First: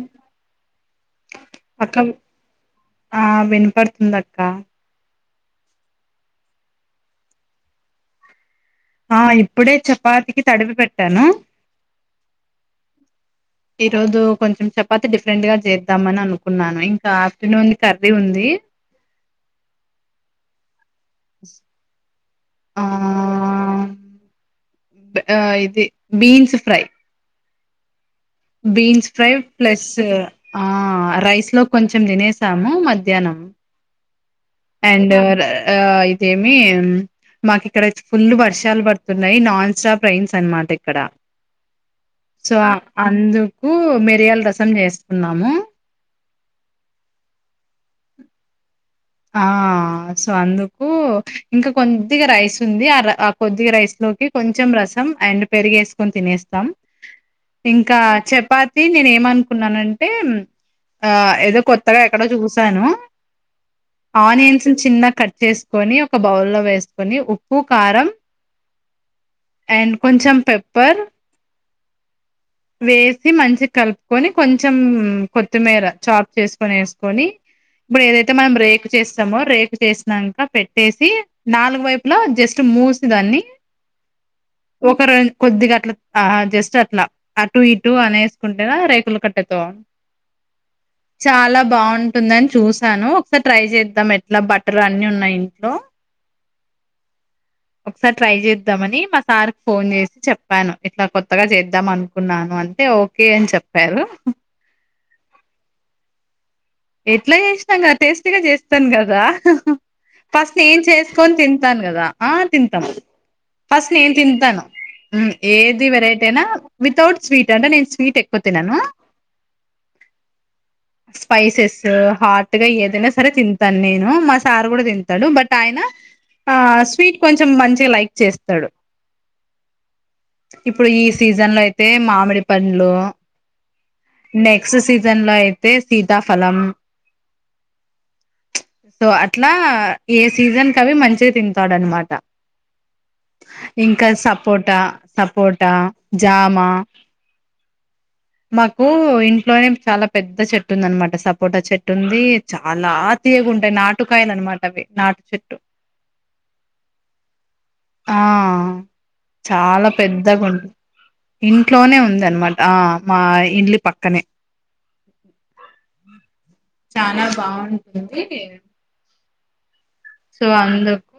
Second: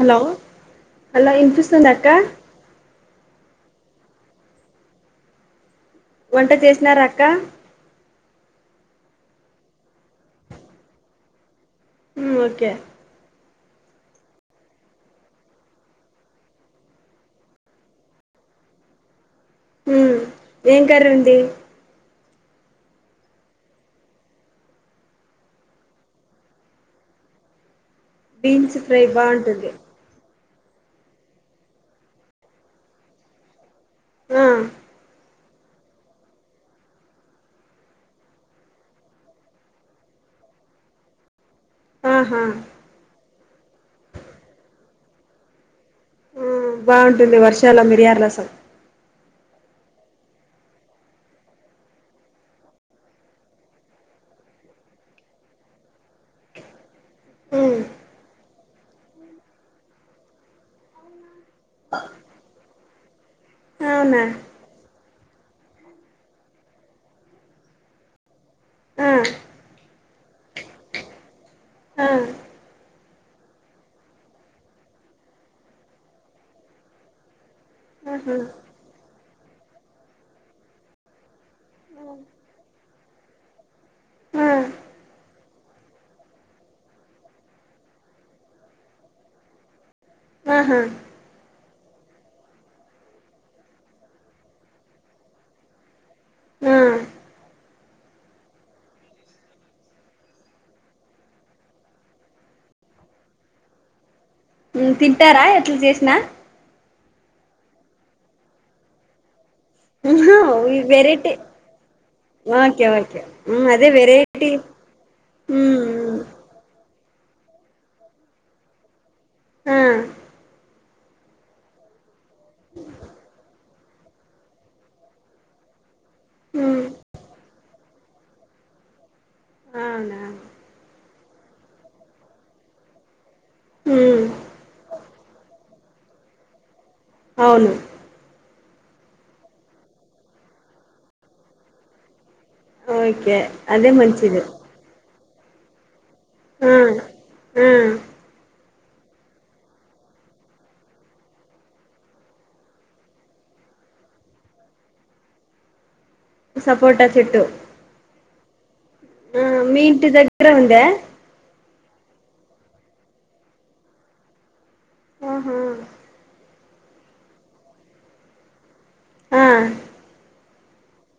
Hello hello ఇన్ఫూస్ంద అక్క ఆ వినపడుతుందక్క వంట చేసినార అక్క ఆ ఇప్పుడే చపాతికి తడివి పెట్టాను ఓకే ఈ రోజు కొంచెం చపాతి డిఫరెంట్ గా చేద్దాంమని అనుకున్నాను ఇంకా ఆఫ్టర్నూన్ కర్రీ ఉంది ది ఉమ్ ఏం కర్రి ఉంది ఆ ఆ ఇది beans fry beans fry plus ఆ రైస్ లో కొంచెం తినేసాము మధ్యాహ్నం ఆ అండ్ ర ఆ ఇదేమి మాకు ఇక్కడయితే ఫుల్ వర్షాలు పడుతున్నాయి్ నాన్ స్టాప్ రయిన్స్ అనమాట ఇక్కడ ఆహా దుకు మిరియాల రసం చేసుకున్నాము ఆ బాగుంటుంది వర్షాల మిరియార్లాసం ఆ సో అందుకు ఇంకా కొద్దిగా రైస్ ఉంది ఆ కొద్దిగా రైస్ లో ఒకే కొంచెం రసం అండ్ పెరిగేసుకొని తినేస్తాం మ్ ఇంకా చెప్ పాతి నేను ఏమనుకున్నానంటే ఆ ఏదో కొత్తగా ఎక్కడో చూసాను అవునా ఆనియన్స్ చిన్న కట్ చేసుకొని ఒక బౌల్ లో వేసుకొని ఉప్పు కారం ఆ అండ్ కొంచెం పెప్పర్ ఆ వేసి మంచి కలుపుకొని కొంచెం కొత్తిమీర చాప్ చేసుకొని వేసుకొని ఇప్పుడేదతే ఆహా మనం పే రేకు చేస్తామో రేకు చేసినాక పెట్టేసి నాలుగు వైపు లో జస్ట్ మూసి దాన్ని ఆ ఒక రజ కొద్దిగా అట్లా ఆ జస్ట్ అట్లా అటు ఇటు అనే వసుకుంటే రేకులు కట్టేత ఆహా చాలా బాగుంటుందని చూసాను ఒక్కసార్ ట్రై చేద్దాం ఎట్లా బటర్ అన్ని ఉన్నాయి ఇంట్లో ఆ ఒకసారి ట్రై చేద్దామని మా సార్కి ఫోన్ చేసి చెప్పాను ఇట్లా కొత్తగా చేద్దాం అనుకున్నాను అంతే ఓకే అని చెప్పారు తింటారా ఎట్లా చేసినా ఎట్లా చేసినాం కదా టేస్టీగా చేస్తాను కదా ఆహా ఫస్ట్ ఏం వెరైటీ చేసుకొని తింటాను కదా ఆ తింటాం ఓకే ఓకే మ్ అదే ఫస్ట్ నేను వెరైటీ తింటాను మ్ ఏది మ్ వెరైటీ అయినా వితౌట్ స్వీట్ అంట నేను స్వీట్ ఎక్పో తన్నాను ఆ స్పైసెస్ హాట్ గా ఏదైనా సరే తి ాను నేను మా సార్ కూడా తింటాడు బట్ ఆయన ఆ మ్ స్వీట్ కొంచెం మంచి లైక్ చేస్తాడు అవునాను ఇప్పుడు ఈ సీజన్ లో అయితే మామిడి పండ్లు మ్ నెక్స్ట్ సీజన్ లో అయితే సీతాఫలం అవును సో అట్లా ఏ సీజన్ క అవి మంచి తింటాడు అనమాట ఓకే అదే ఇంకా మంచిది సపోటా సపోట జమా ఆ ఆ మ ఇంట్లోనే చాలా పెద్ద చెట్టు ఉంది అనమాట సపోటా చెట్టు ఉంది చాలా తీయగా ఉంటాయి నాటుకాయ అనమాటవవి నాటు చెుట్టు సపోట చెట్టు ఆ ఆ మీ చాలా ఇంటి పెద్ద దగ్గర గుండు ఉందా ఇం ఇంట్లోనే ఉంది అనమాట మా ఇడ్లీ పక్కనే ఆహా చాలా బాగుంటుంది ఆ సో అందుకు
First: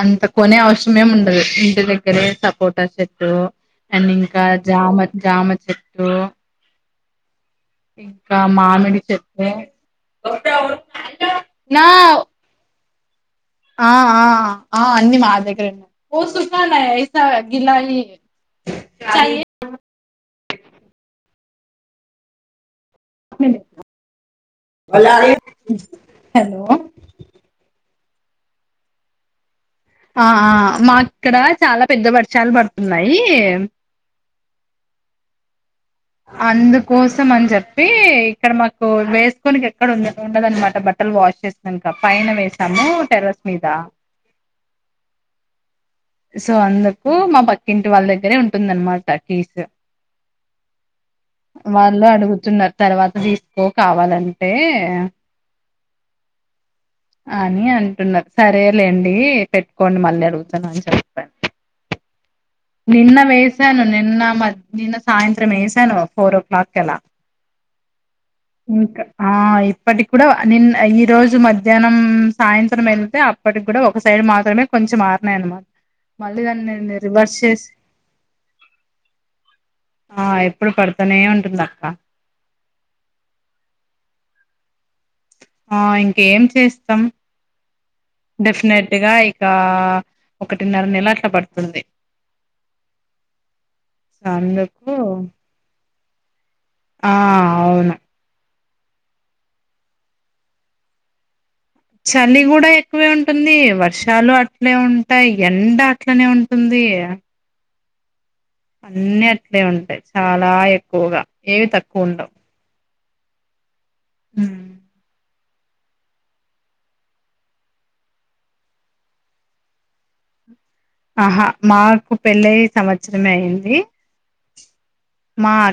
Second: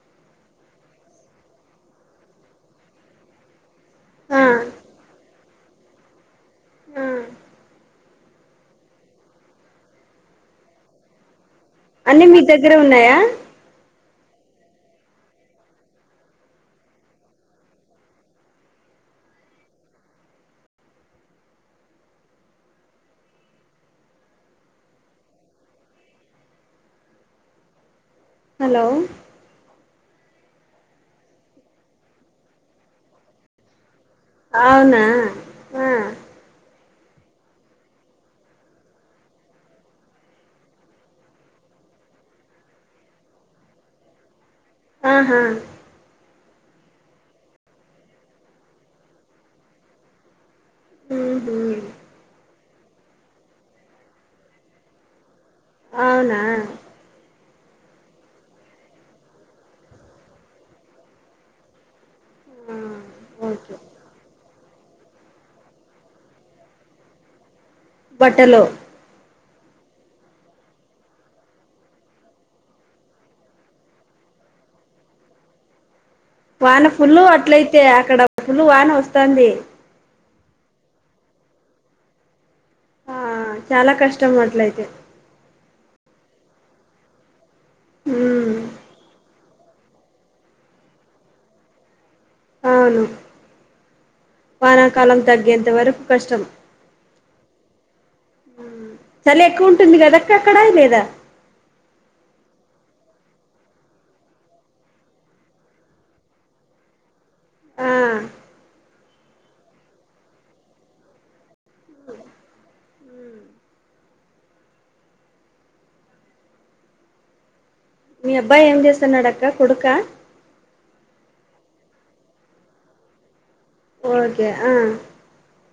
అంత కొనే అవసరమే ఉండదు ఇంటి దగ్గరే సపోటా చెట్టు అండ్ ఆ ఇంకా జామ జామ చెట్టు ఆ ఇంకా మామిడి చెప్ప అన్నీ మీ దగ్గరే ఉన్నాయా ఆ ఆ ఆ అన్న మా దగ్గర ఉన్నా ఓ సుఖాన్ ఎసా గిలాయి చే హలో హలో ఆ మా ఇక్కడ చాలా పెద్ద వర్షాలు పడుతున్నాయి అవునా ఆ కోసం అని చెప్పి ఇక్కడ మాకు వేసుకోనినికి ఎక్కడ ఉ ఉండదనమాట బట్టలు వాష్ చేసినక పైన వేసాము టెరస్ మీద ఆహా సో అందుకు మా పక్కింటి వాళ్ళ దగ్గరే ఉంటుందన్నమాట కీసు ఉహు వాళ్ళు అడుగుతున్నారు తర్వాత తీసుకో కావాలంటే అవునా అని అంటున్నారు సరేలేండి పెట్టుకోండి మళ్ళీ అడుగుతాను అ ఆ నిన్న ఓకే వేసాను నిన్న మ నిన్న సాయంత్రం వేసాను ఫోర్ ఓ క్లాక్ ఎలా బట్టలో ఆ ఇప్పటికి కూడా నిన్న ఈ రోజు మధ్యాహ్నం సాయంత్రం వెళ్తే అప్పటికి కూడా ఒక సైడ్ మా కొ మ వాన ఫుల్లు అట్లయితే అక్కడ ఫుల్లు వాన వస్తాంది ఆ ఎప్పుడు పడుతనే ఉంటుంది అక్క ఆ చాలా కష్టం అట్లయితే ఆ ఇంకేం చేస్తాం ఉమ్ డెఫినెట్ గా ఇంకా ఒకటిన్నర నెల అట్ల పడుతుంది అవును అందుకు వానాకాలం తగ్గేంతవరకు కష్టమే ఆ అవును చలి ఎక్కువ ఉంటుంది కదా అక్క అక్కడా లేదా చలి కూడా ఎక్కువే ఉంటుంది వర్షాలు అట్లే ఉంటాయి ఎండ అట్లనే ఉంటుంది ది ఆ అన్ని అట్లే ఉంటాయి చాలా ఎక్కువగా ఏవి తక్కువ ఉండవు ఉ హ మీ అబ్బాయి ఏం చేస్తున్నాడక్క కొడుకా ఆహా నాకు పెళ్ళయి సంవత్సరమే అయ్యింది ఓకే ఆ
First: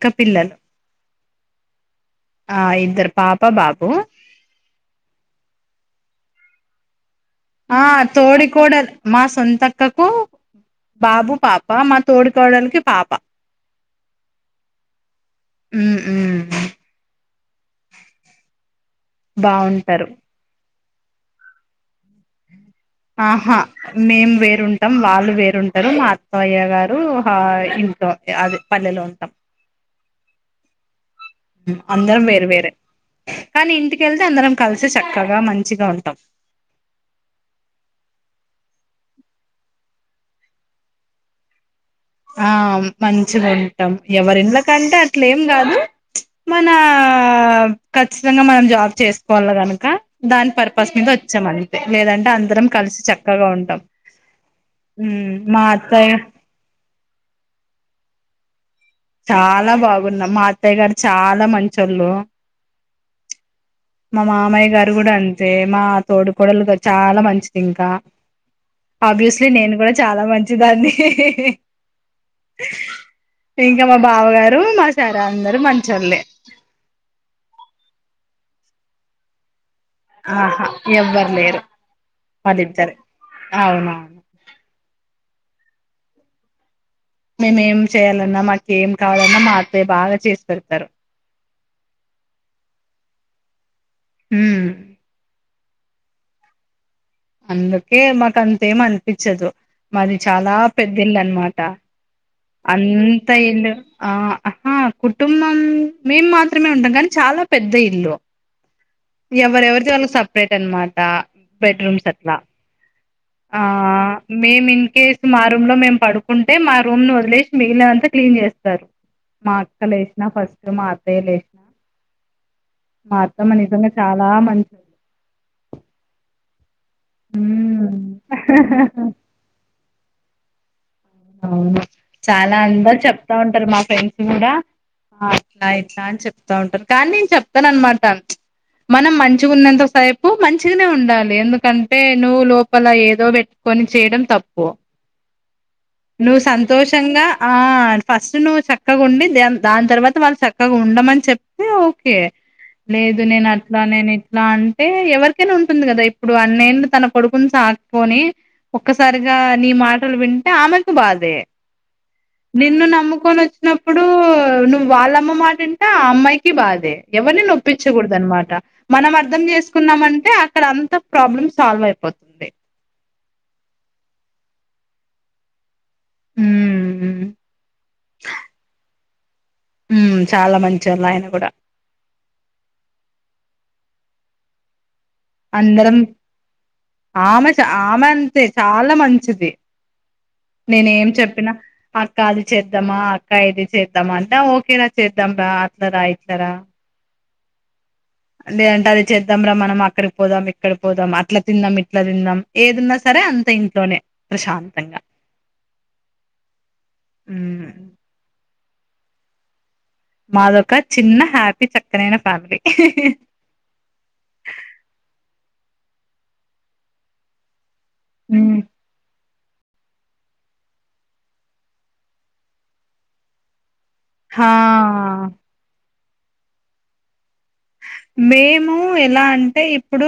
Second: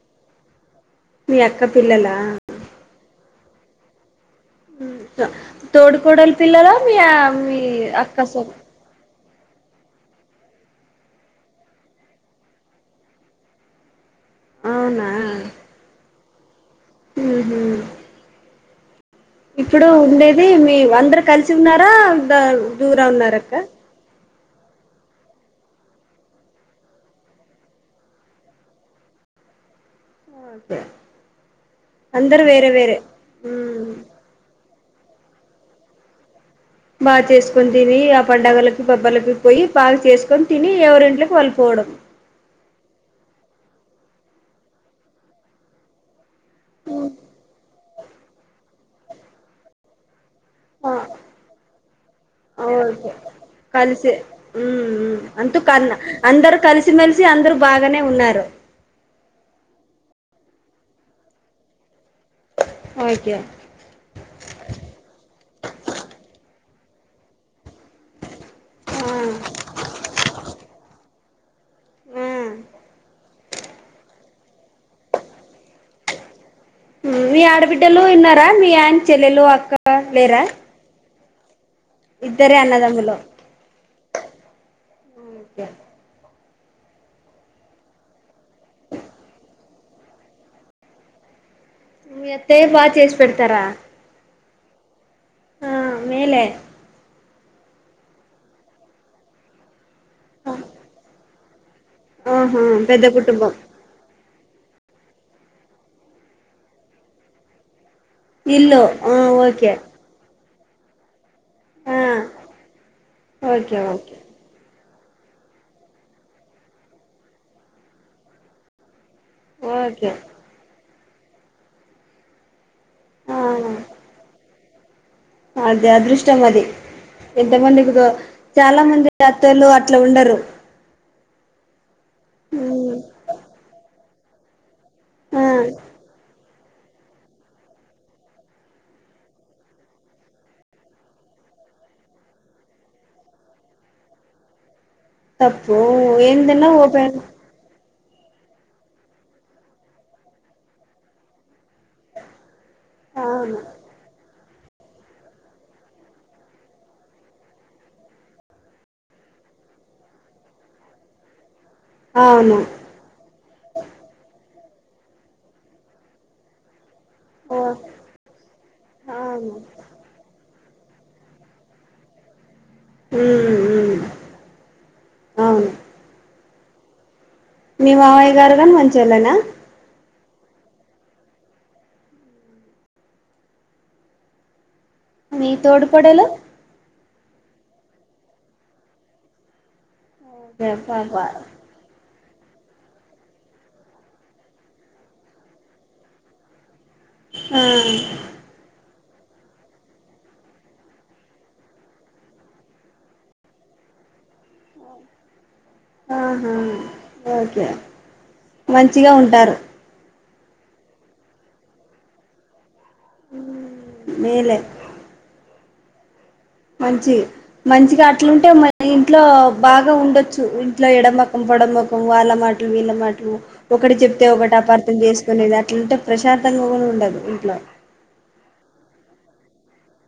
అక్క పిల్లలు మీ అక్క పిల్లలా ఆ ఇద్దరు పాప బాబు తోడుకోడలు పిల్లలా మీ మీ ఆ అక్క సో తోడికోడలు మా సొంతక్కకు బాబు పాప మా తోడి కోడలకి పాప అవునా ఉహు ఇప్పుడు బాగుంటారు ఉండేది మీ అందరు కలిసి ఉన్నారా దూరం ఉన్నారక్క ఆహా మేము వేరే వేరుంటాం వాళ్ళు వేరుంటరు మా అత్తయ్య గారు ఇంట్లో అది పల్లెలో ఉంటరు ఓకే అందరం వేరు వేరే కానీ మ్ ఇంటికెళ్తే అందరం కలిసి చక్కగా మంచిగా ఉంటాం బాగా చేసుకొని తిని ఆ పండుగలకి పబ్బలకి పోయి బాగా చేసుకొని తిని ఎవరింట్లోకి వాళ్ళుపోవడం ఆ మంచిగ ఉంటాం ఎవరిల్లకంటే అట్లేం కాదు మ ఓ ఖచ్చితంగ మనం జాబ్ చేసుకోవాలె గనుక దాని ఆ పర్పస్ మీద వచ్చాం అంతే లేదంటే అందరం కలిసి ఓకే చక్కగా ఉంటాం కలిసి మ్మ్ ఉ మా అత్తయ్య సిమెలిసి అందరు బాగానే ఉన్నారు చాలా బాగున్నాం మా అత్తయ్య గారు చాలా మంచోళ్ళు ఓకే మా మామయ్య గారు కూడా అంతే మా తోడికోడలు చాలా మంచిది ఇంకా ఆ ఆబ్వియస్లీ నేను కూడా చాలా మంచిదాన్ని ఆ ఇంకా మా బావగారు మా సార్ అందరు మంచోళ్లే మీ ఆడబిడ్డలు ఉన్నారా మీ అయనకి చెల్లెలు అక్కలు ఆహా ఎవ్వరు లేరు ఇద్దరే వాళ్ళిద్దరే అన్నదమ్ములు అవునవును మేమేం చేయ్యాలన్నా నాకేం కావాలన్నా మా అత్తయ్య బాగా చేసి పెడతారు మీ అత్తయ్య బాగా చేసి పెడతారా ఉ ఆ మేలే అందుకే మాకు అంత ఏం అనిపించదు మాది చాలా పెద్దిల్లు అన్నమాట ఆహా పెద్ద కుటుంబం అంతయుండు ఆ ఆహా కుటుంబం మేము మాత్రమే ఉంటాం కానీ చాలా పెద్ద ఇల్లు ఇల్లు ఆ ఓకే ఎవరెవది వాళ్లకి సపరేట్ అనమాట ఆ బెడ్రూమ్స్ అట్లా ఆ ఓకే ఓకే మేమ్ మీమ్ కేస్ మా రూమ్ లో మేమ్ పడుకుంటే మా రూమ్ ను వద్ లేశ్ మిగిలినవంతా క్లీన్ జేస్తారు మా అక్క ఓకే లేశ్ నా ఫస్ట్ మా అత్తయ్య లే మా అత్తమ్మ నిజంగా చాలా మంచ్ అదే అదృష్టం మది ఎంత మందిక్ ఉమ్ దో చాలా మంది అత్తలు అట్ ట్లా ఉండరు ఔను చాలా మ్మ్ అందర్ చెప్తా ఉంటార్ మా ఫ్రెండ్స్ కూడా ఆ ఆట్ల ఇట్లా అన్ చెప్ తా ఉంటరు కానీ నేన్ చెప్ తన్ మాట చ్ మనం మంచు గున్నంత సైపు మంచిగనే ఉండాలి ఎందుకంటే నువ్ లోపల ఏదో బెట్ కొని చేయడం తప్పు తప్ నువ్ సంతోషంగా ఆ న్ ఫస్ట్ నువ్వు చక్కగుండి ద్యన్ దాన్ తర్ వాత వాళ్ళు చక్కగా ఉండమన్ చెప్పి ఓకే లేదు నేన్ అవును అట్లా నేన్ ఇట్లా అన్ టే ఎవర్ కైనా ఉంటుంది కదా ఇప్పుడు అన్ యేండ్లు తన కొడుకున్ సాత్ పోని ఒక్కసారిగా నీ మాటల్ వింటే ఆమేద్ బాధే అవును నిన్ను నమ్ముకొనిచ్చినప్పుడు ను వాళ్ళమ్మ మాటింట ఆ అమ్మాయికి బాధే ఎవర్ ని ఓ నొప్పిచకూడద్ అన్ మాట మనం అర్ధం అవును చేసుకున్నామంటే అక్కడ అంతా ప్రాబ్లమ్ సాల్వ్ అయిపోతుంది ఉహుమ్ ఉహుమ్ మీ మావయ్య గార్ గాన్ మంచోలేనా ఉమ్ చాలా మంచోళ్ ఆయాన్ గుడ మీ తోడు అందరం పొడలు ఆమె ష ఆమె అంతే చాలా మంచిది ఓకే నేనేమ్ ఏం పాప చెప్పిన అర్ అక్క అది చేద్దామా అక్కా ఇది చేద్దామా అంటా ఓకేరా చేద్దాం బా అట్లరా ఇట్లరా ఆ లేదంటే అది చేద్దాంరా మనం అక్కడ్ పోదాం ఇక్కడ పోదాం అట్లా తిందాం ఇట్లా తిందాం ఏదున్నా స సరే అంత ఇంట్లోనే ప్రశాంతంగా ఆహా ఓకే మంచిగా ఉంటారు మాదొక చిన్న హ్యాపీ చక్కనైన ఫ్యామిలీ ఉమ్ మేలే మంచి మంచిగా అట్లుంటే మన ఇంట్లో బాగా ఉండొచ్చు ఇంట్లో ఎడమకం పొడమొకం వాళ్ళ మాట్ లు వీళ్ళ మాట్ లు ఒకటి చెప్తే ఒకట్ అపార్థం హా చేసుకునేది అట్లుంటే ప్రశాంతంగా గునా ఉండదు ఇంట్లో మేము ఎలా అంటే ఇప్పుడు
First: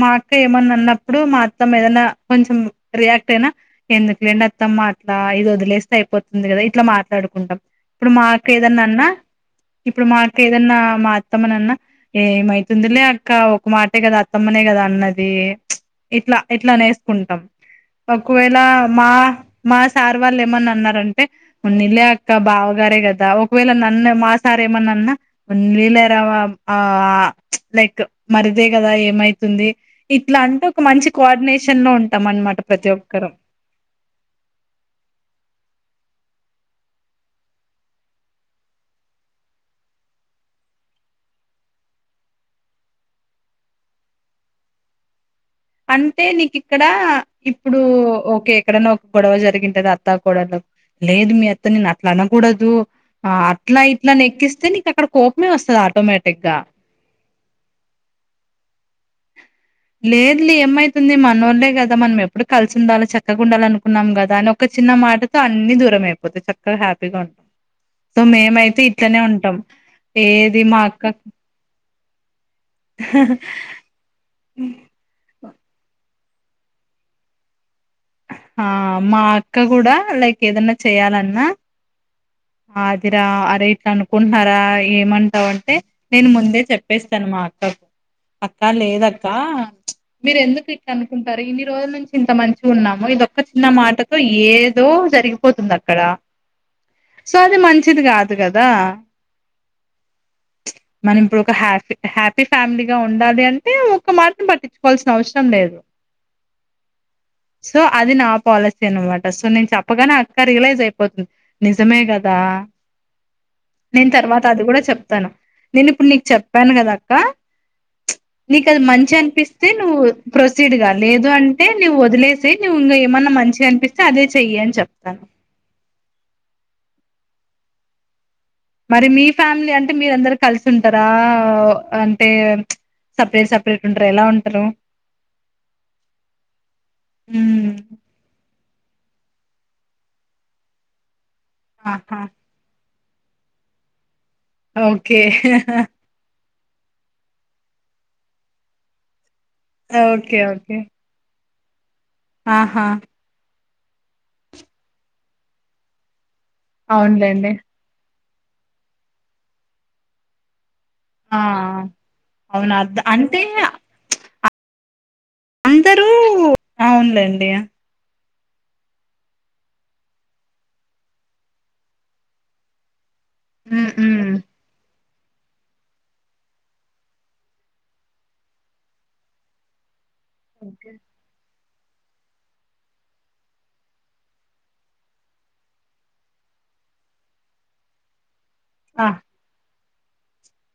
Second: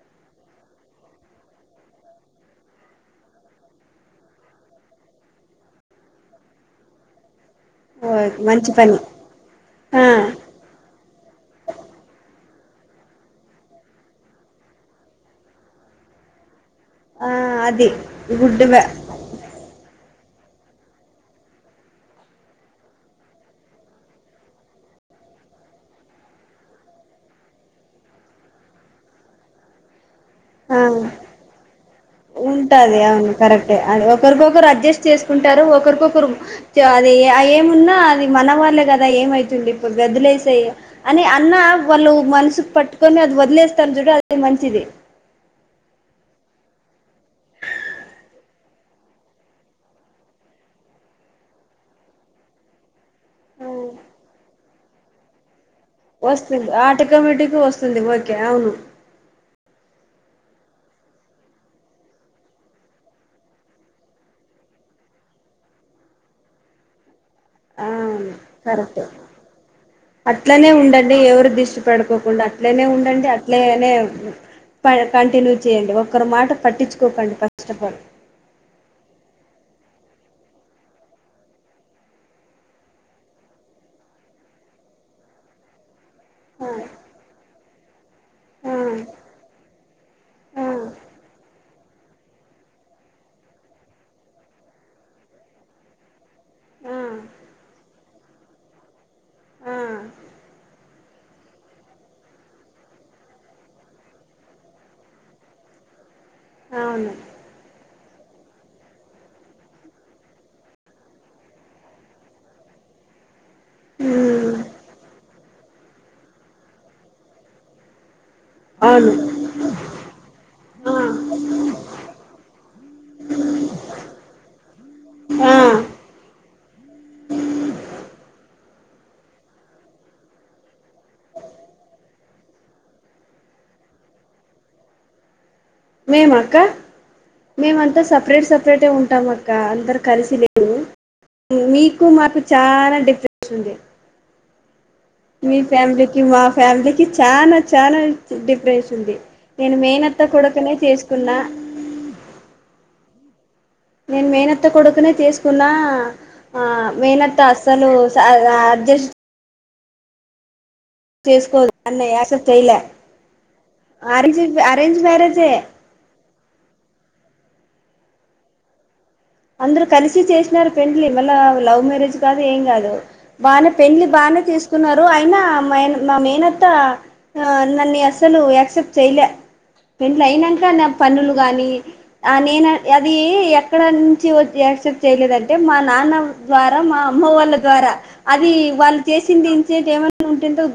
మా అక్క ఏమన్నా అన్నప్పుడు మా అత్తమ్మ ఏదన్నా కా కొంచం రియాక్ట్ అయినా ఎందుక్ లేండి అత్తమ్మా అట్లా ఇదోద్ లేస్త్ అయిపోతుంది కదా ఇట్లా మాత్ టడుకుంటాం ఇప్పుడు ఓయ్ మంచి మాకేదన్నా పని అన్నా ఆ ఇప్పుడు మాకేదన్నా మా అత్తమ్మనన్నా ఏమైతుందిలే అక్క ఒక్ మాటే కదా అత్తమ్మనే కదా అన్నది చ్ ఇట్లా ఎట్లా అనేేస్ ఆ కుంటాం అది ఒక్ వేళ గుడ్ వే మా మా సార్ వాళ్ళు ఏమన్నా అన్నారంటే పోనిలే అక్క బావగారే కదా ఒక్ వేళ నన్ను మా సార్ ఏమన్నా అన్నా కొన్ నీళ్ళరవ్వ ఆ అ చ్ లైకు మర్ దే కదా ఏమైతుంది ఇట్లా అంటే ఆ ఒక మంచి కోఆర్డినేషన్ నొంట్ ఉంటది అవును కరెక్టే అది ఒకరికొకరు అడ్జస్ట్ చేసుకుంటారు ఒకరికొరు. అది ఏమున్నా అది మన వాళ్ళే కదా ఏమైతుంది ఇప్పుడు వదిలేసాయి అన్. కానీ అన్న వాళ్ళు మనసుకు పట్టుకొని అది వదిలేస్తారు చుడు అది మంచిది అంటే నీకు ఇక్కడ ఇప్పుడు ఒక ఎక్కడైనా ఒక గొడవ జరిగింటది అత్తా కోడళ్ళకు లేదు మీ అత్త నేను అట్లా అనకూడదు ఆ అట్లా ఇట్లా ఆని ఎక్కిస్తే నీకు అక్కడ కోపమే వస్తంది వస్తుంది ఆట కమిటికి వస్తుంది ఓకే అవును లేదులీ ఏమమైతుంది మనోళ్లే కదా మనం ఎప్పుడు కలిసి ఉండాలి చక్కగా ఉండాల అనుకున్నాం కదా అని ఒక చిన్న మాటతో అన్ని దూరం అయిపోతాయి చక్కగా హ్యాపీగా ఉంటాం సో అను మేమైతే కరెక్ట్ ఇట్లనే ఉంటాం ఏది అట్లనే మా అక్క ఉండండి ఎవరు దిసు పడుకోకుండా అట్లనే ఉండండి అట్లనే కంటిన్యూ చేయండి ఒకరు మాట పట్టించుకోకండి ఫస్ట్ ఆఫ్ ఆల్ ఆ మా అక్క కూడా లైక్ ఏదన్నా చేయాలన్నా అ అదిరా అరే ఇట్లా అనుకుంటున్నారా ఏమంటావు అంటే నేను ముందే ఆ, చెప్పేస్తా అనమాట మా అక్కకు అక్క ఆ, లేదక్క మీరు ఆ, ఎందుకు ఇట్లా అనుకుంటారు ఇన్ని రోజుల నుంచి ఇంత మంచి గా ఉన్నాము ఇది ఒక్క చిన్న మాటతో ఏదో జరిగిపోతుంది అక్కడ ఆ సో అది మంచిది కాదు కదా ఆ మనం ఇప్పుడు ఒక హ్యాపీ హ్యాపీ ఫ్యామిలీగా ఉండాలి అంటే ఒక మాట పట్టించుకోవాల్సిన అవసరం లేదు లేదు అ సో అది నా పాలసీ అనమాట సో నేను చెప్పగానే అక్క రియలైజ్ అయిపోతుంది నిజమే కదా నేను తర్వాత ఉమ్, అది కూడా చెప్తాను నేను ఇప్పుడు నీకు చెప్పాను కదా అక్క అ నీకు అది మంచి అనిపిస్తే నువ్వు ప్రత్ ప్రొసీడ్ కా లేదు అంటే నువ్వు వదిలేసి నువ్వు ఇంక ఏమన్నా మంచిగా అనిపిస్తే అదే చెయ్యి అని చెప్తాను ఆ మరి మీ ఫ్యామిలీ అంటే మీర అందరు కలిసి ఉంటారా అంటే సపరేట్ సపరేట్ ఉంటార ఎలా ఉంటారు మేమ అక్క మ్మ్ మేమ్ అంత సపరేట్ సపరేటే ఉంటాంక్క అందరు కలిసి లేము మీకు ఆహా మాకు చాలా డిఫరెన్స్ ఉంది ఓకే మీ ఫ్యామిలీకి మా ఫ్యామిలీకి చనా చానా డిఫరెన్స్ ఉంది నేను మేనత్త ఓకే కొడుకనే ఓకే చేసుకున్నా ఆహా నేను మేనత్త కొడుకునే తీసుకున్నా ఆ మేనత్త అవునులేండి అస్సలు ఆ జస్ట్ ఆ చేసుకోదున్న యాక్సెప్ట్ అవును చేయలే అర్థ అంటే అర అరేంజ్ మ్యారేజ్ అందరూ అవునులేండి అందరు కలిసి చేసినారు పెండ్లి మళ్ళా లవ్ మ్యరేజ్ కాదు ఏం కాదు వాళ్ల మ్మ్ పెళ్లి మ్మ్ బానే తీసుకున్నారు అయినా మా మేనత్త నన్ను అసలు యాక్సెప్ట్ చేయలే పెంట్లు అయినాక నా పన్నలు కానీ నేను అది ఎక్కడ యాక్సెప్ట్ చేయలేదంటే మా నాన్న ద్వారా మా అమ్మ వాళ్ళ ద్వారా అది వాళ్ళు చేసింది ఇన్సిడెంట్ ఏమైనా ఉంటుందో